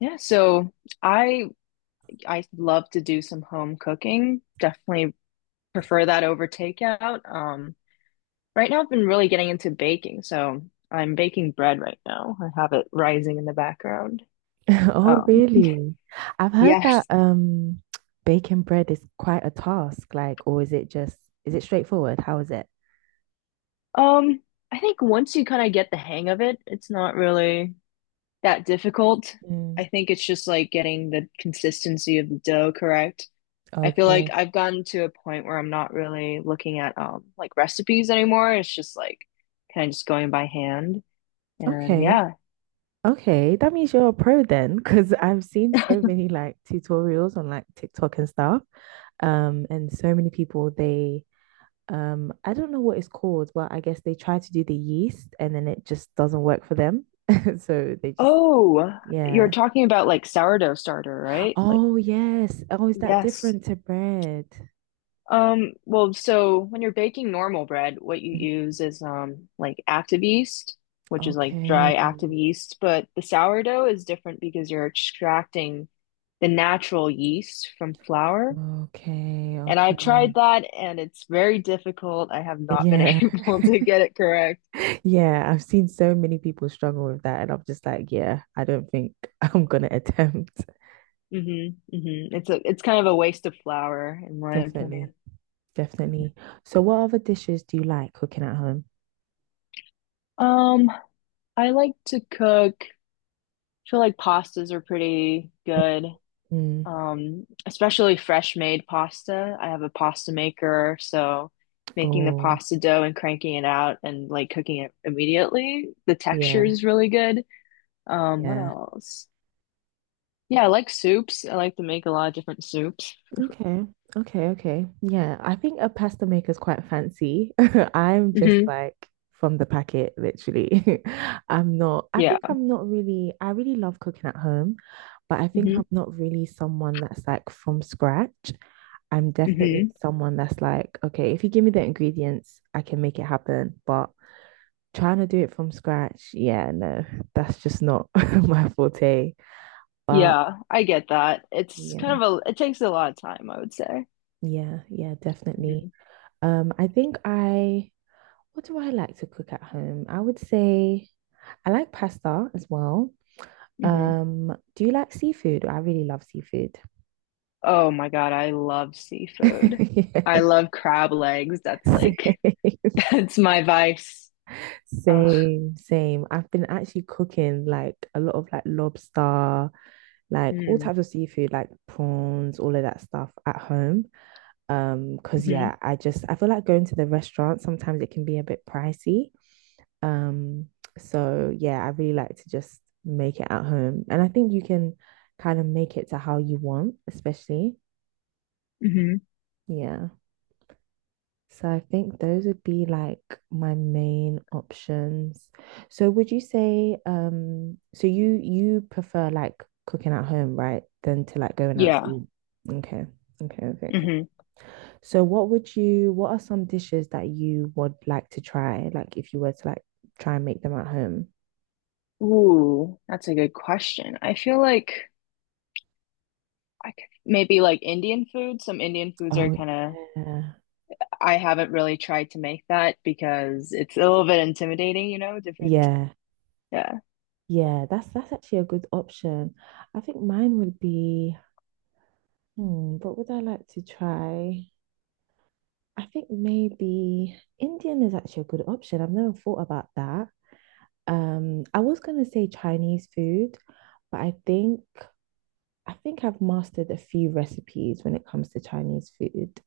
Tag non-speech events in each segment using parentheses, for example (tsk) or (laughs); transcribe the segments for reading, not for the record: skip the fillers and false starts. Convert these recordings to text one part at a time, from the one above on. Yeah, so I I love to do some home cooking. Definitely prefer that over takeout. Right now I've been really getting into baking, so I'm baking bread right now. I have it rising in the background. (laughs) Oh, Um, really? I've (laughs) heard that yes. (tsk) Baking bread is quite a task, like, or is it just is it straightforward? How is it? Um, I think once you kind of get the hang of it, it's not really that difficult. Mm, I think it's just like getting the consistency of the dough correct. I feel like okay. I've gotten to a point where I'm not really looking at like recipes anymore. It's just like kind of just going by hand. And Okay. yeah. Okay. That means you're a pro then, because I've seen so many like tutorials on like TikTok and stuff. And so many people they I don't know what it's called, but I guess they try to do the yeast and then it just doesn't work for them. (laughs) So they just Oh, you're yeah. talking about like sourdough starter, right? Like Oh, yes. Oh, is that yes. different to bread? Well, so when you're baking normal bread, what you Mhm. use is like active yeast, which is like dry active Okay. yeast, but the sourdough is different because you're extracting the natural yeast from flour. Okay. And I've Okay. tried that and it's very difficult. I have not been (laughs) Yeah. able to get (laughs) it correct. Yeah. I've seen so many people struggle with that. And I'm just like, yeah, I don't think (laughs) I'm gonna attempt. Hmm Hmm. It's kind of a waste of flour in my Definitely. opinion. Mhm. Definitely. So what other dishes do you like cooking at home? Um, I like to cook. I feel like pastas are pretty good. Mm. Especially fresh made pasta. I have a pasta maker, so making the Oh, pasta dough and cranking it out and like cooking it immediately, the texture yeah. is really good. What Yeah. else? Yeah, I like soups. I like to make a lot of different soups. Okay. Okay. Okay. Yeah. I think a pasta maker is quite fancy. (laughs) I'm just Hmm like from the packet, literally. (laughs) I'm not, I Yeah. think I'm not really, I really love cooking at home, but I think hmm I'm not really someone that's like from scratch. I'm definitely Hmm. someone that's like, okay, if you give me the ingredients, I can make it happen. But trying to do it from scratch, yeah, no, that's just not (laughs) my forte. But Yeah, I get that. It's yeah, kind of a, it takes a lot of time, I would say. yeah, yeah, definitely. Hmm I think I what do I like to cook at home? I would say I like pasta as well. Hmm. Do you like seafood? I really love seafood. Oh my God, I love (laughs) seafood. I Yeah. love crab legs. That's Same, like, (laughs) (laughs) that's my vice. Ugh. same, same. I've been actually cooking like a lot of like lobster, like all Mm. types of seafood, like prawns, all of that stuff at home. Because hmm yeah, I just I feel like going to the restaurant sometimes it can be a bit pricey. Um, so yeah, I really like to just make it at home. And I think you can kind of make it to how you want, especially. hmm. Yeah. So I think those would be like my main options. So would you say so you prefer like cooking at home, right? Than to like going out to Yeah. eat. Okay. Okay, okay, okay. Hmm. So what would you what are some dishes that you would like to try, like if you were to like try and make them at home? Ooh, that's a good question. I feel like I could maybe like Indian food. Some Indian foods are Oh kind of, yeah. I haven't really tried to make that because it's a little bit intimidating, you know, different. Yeah, Yeah. yeah, that's actually a good option. I think mine would be, hmm, what would I like to try? I think maybe Indian is actually a good option. I've never thought about that. I was gonna say Chinese food, but I think I've mastered a few recipes when it comes to Chinese food.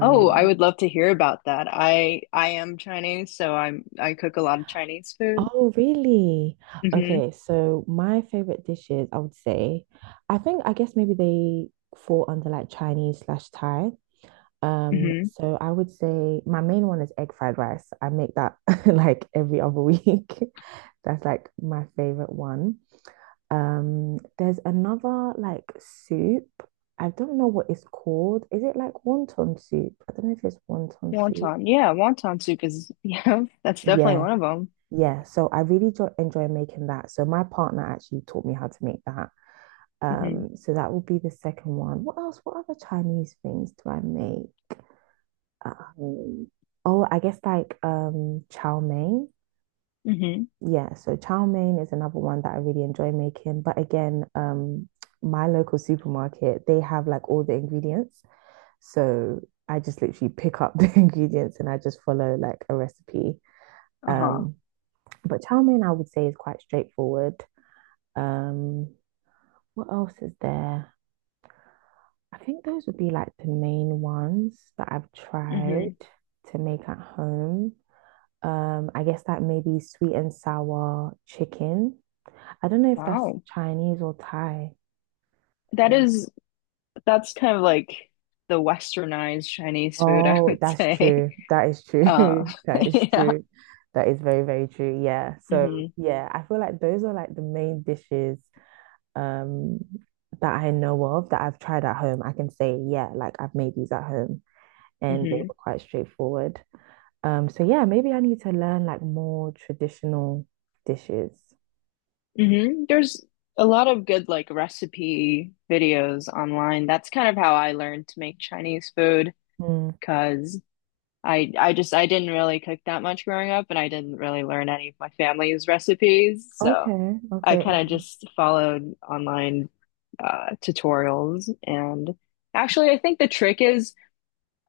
Oh, I would love to hear about that. I am Chinese, so I cook a lot of Chinese food. oh really? Hmm Okay, so my favorite dishes, I would say, I think I guess maybe they fall under like Chinese slash Thai. Hmm. So I would say my main one is egg fried rice. I make that (laughs) like every other week. (laughs) That's like my favorite one. There's another like soup. I don't know what it's called. Is it like wonton soup? I don't know if it's wonton soup. Wonton. Yeah, wonton soup is (laughs) yeah, that's definitely Yeah, one of them. yeah. So I really jo enjoy making that. So my partner actually taught me how to make that. Hmm So that will be the second one. What else? What other Chinese things do I make? Um, oh, I guess like chow mein. hmm. Yeah, so chow mein is another one that I really enjoy making. But again, my local supermarket, they have like all the ingredients. So I just literally pick up (laughs) the ingredients and I just follow like a recipe. Uh-huh. Um, but chow mein I would say is quite straightforward. Um, what else is there? I think those would be like the main ones that I've tried Hmm. to make at home. I guess that may be sweet and sour chicken. I don't know if that's Wow. Chinese or Thai. That is that's kind of like the westernized Chinese food, (laughs) I Oh, would that's say. true. (laughs) That is true. Uh (laughs) That (laughs) is yeah. true. That is very, very true. Yeah. So, hmm yeah, I feel like those are like the main dishes um that I know of that I've tried at home. I can say, yeah, like I've made these at home and they hmm were quite straightforward. So yeah, maybe I need to learn like more traditional dishes. Hmm. There's a lot of good like recipe videos online. That's kind of how I learned to make Chinese food. Mm. Because I didn't really cook that much growing up, and I didn't really learn any of my family's recipes, so Okay, I okay, kind of okay. just followed online tutorials. And actually, I think the trick is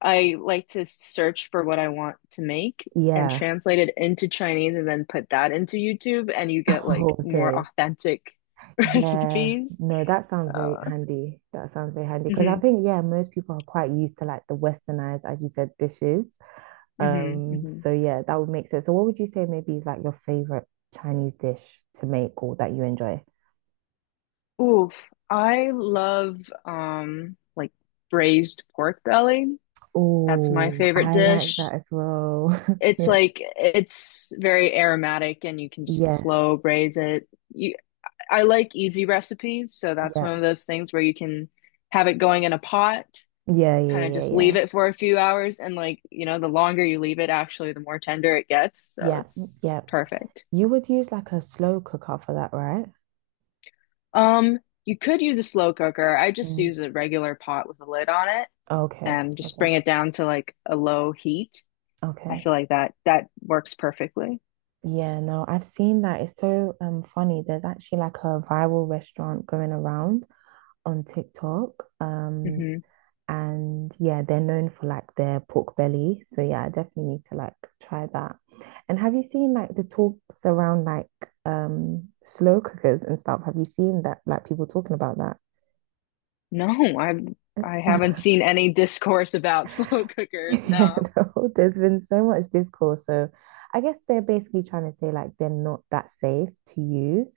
I like to search for what I want to make and Yeah. translate it into Chinese, and then put that into YouTube, and you get (laughs) Oh, like more okay. authentic (laughs) Yeah. recipes. No, that sounds very Uh, handy. That sounds very handy because I hmm think, yeah, most people are quite used to like the westernized, as you said, dishes. hmm Hmm. So yeah, that would make sense. So what would you say maybe is like your favorite Chinese dish to make or that you enjoy? Oof, I love like braised pork belly. That's my Oh, favorite I like dish. that as well. (laughs) It's Yeah. like it's very aromatic and you can just Yes. slow braise it. You, I like easy recipes, so that's Yeah. one of those things where you can have it going in a pot, Yeah, yeah, kind of yeah, just leave yeah. it for a few hours and like, you know, the longer you leave it actually the more tender it gets, so Yeah, mm, it's yeah. perfect. You would use like a slow cooker for that, right? Um, you could use a slow cooker. I just Mm. use a regular pot with a lid on it. Okay. And just Okay. bring it down to like a low heat. I Okay. feel like that works perfectly. Yeah, no, I've seen that. It's so funny. There's actually like a viral restaurant going around on TikTok. Hmm. And yeah, they're known for like their pork belly. So yeah, I definitely need to like try that. And have you seen like the talks around like slow cookers and stuff? Have you seen that like people talking about that? No, I I haven't (laughs) seen any discourse about (laughs) slow cookers. Yeah, No. no, there's been so much discourse. So I guess they're basically trying to say like they're not that safe to use.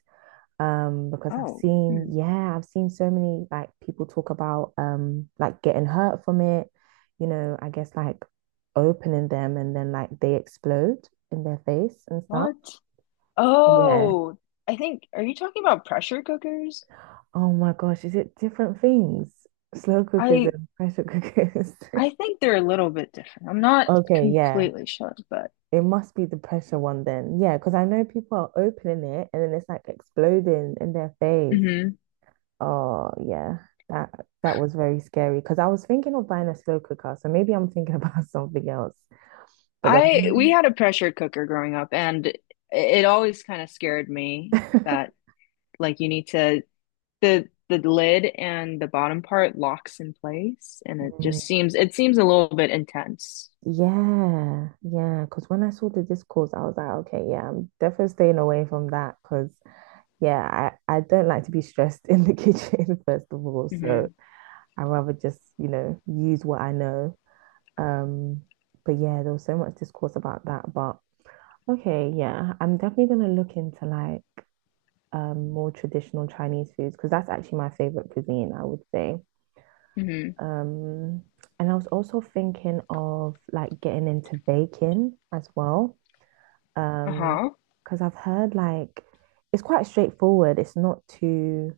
Because I've Oh, seen, hmm. yeah, I've seen so many like people talk about like getting hurt from it, you know, I guess like opening them and then like they explode in their face and stuff. What? Yeah. Oh, I think are you talking about pressure cookers? Oh my gosh, is it different things? Slow cookers I and pressure cookers. (laughs) I think they're a little bit different. I'm not Okay, yeah. completely sure, but It must be the pressure one then. Yeah, because I know people are opening it and then it's like exploding in their face. hmm. Oh yeah, that that was very scary because I was thinking of buying a slow cooker, so maybe I'm thinking about (laughs) something else. But then I we when had a pressure cooker growing up, and it always kind of scared me I- (laughs) that like you need to the lid and the bottom part locks in place and it Mm, just seems it seems a little bit intense. yeah, yeah, because when I saw the discourse, I was like, okay, yeah, I'm definitely staying away from that because yeah, I don't like to be stressed in the (laughs) kitchen first of all, so Mm-hmm. I rather just you know use what I know. Um, but yeah, there was so much discourse about that, but okay, yeah, I'm definitely gonna look into like more traditional Chinese foods because that's actually my favorite cuisine, I would say. Mm-hmm. Um, and I was also thinking of like getting into baking as well. Um, Uh-huh. because I've heard like it's quite straightforward. It's not too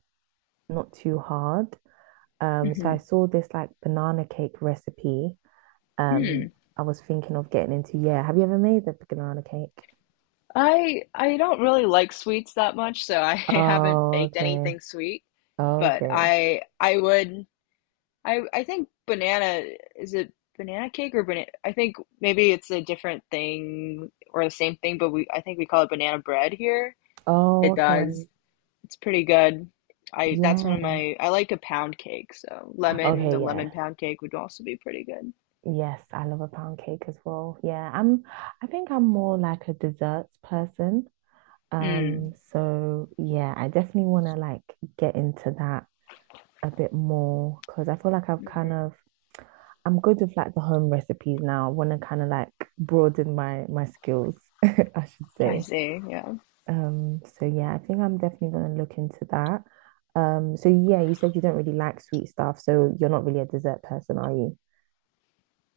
not too hard. So I Mm-hmm. saw this like banana cake recipe. Hmm. Um, I was thinking of getting into. Yeah, have you ever made the banana cake? I don't really like sweets that much, so I (laughs) haven't Oh, baked okay. anything sweet, but Okay. I would I think banana is it banana cake or banana I think maybe it's a different thing or the same thing, but we I think we call it banana bread here. Oh, It okay. does. It's pretty good. I that's one of Yeah. my I like a pound cake, so lemon, the Okay, lemon yeah. pound cake would also be pretty good. Yes, I love a pound cake as well. Yeah, I'm I think I'm more like a desserts person. Mm. So yeah, I definitely want to like get into that a bit more because I feel like I've kind Hmm. of I'm good with like the home recipes now. I want to kind of like broaden my my skills, (laughs) I should I say. see, yeah. So yeah, I think I'm definitely going to look into that. So yeah, you said you don't really like sweet stuff, so you're not really a dessert person, are you?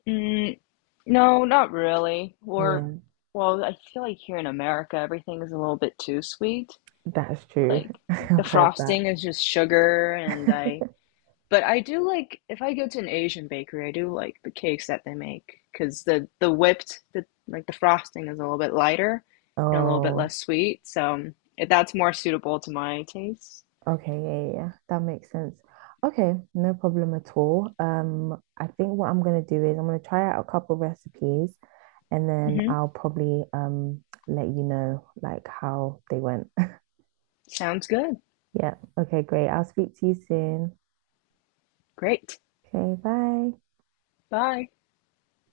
Mm, no, not really. Or Yeah, well, I feel like here in America everything is a little bit too sweet. that is true. Like (laughs) the I've heard that. frosting is just sugar and I (laughs) But I do like if I go to an Asian bakery, I do like the cakes that they make because the whipped the like the frosting is a little bit lighter and a little bit Oh, less sweet. So if that's more suitable to my taste. okay, yeah, yeah, yeah. That makes sense. Okay, no problem at all. I think what I'm gonna do is I'm gonna try out a couple recipes and then Hmm. I'll probably let you know like how they went. (laughs) Sounds good. Yeah, okay, great. I'll speak to you soon. Great. Okay, bye. Bye.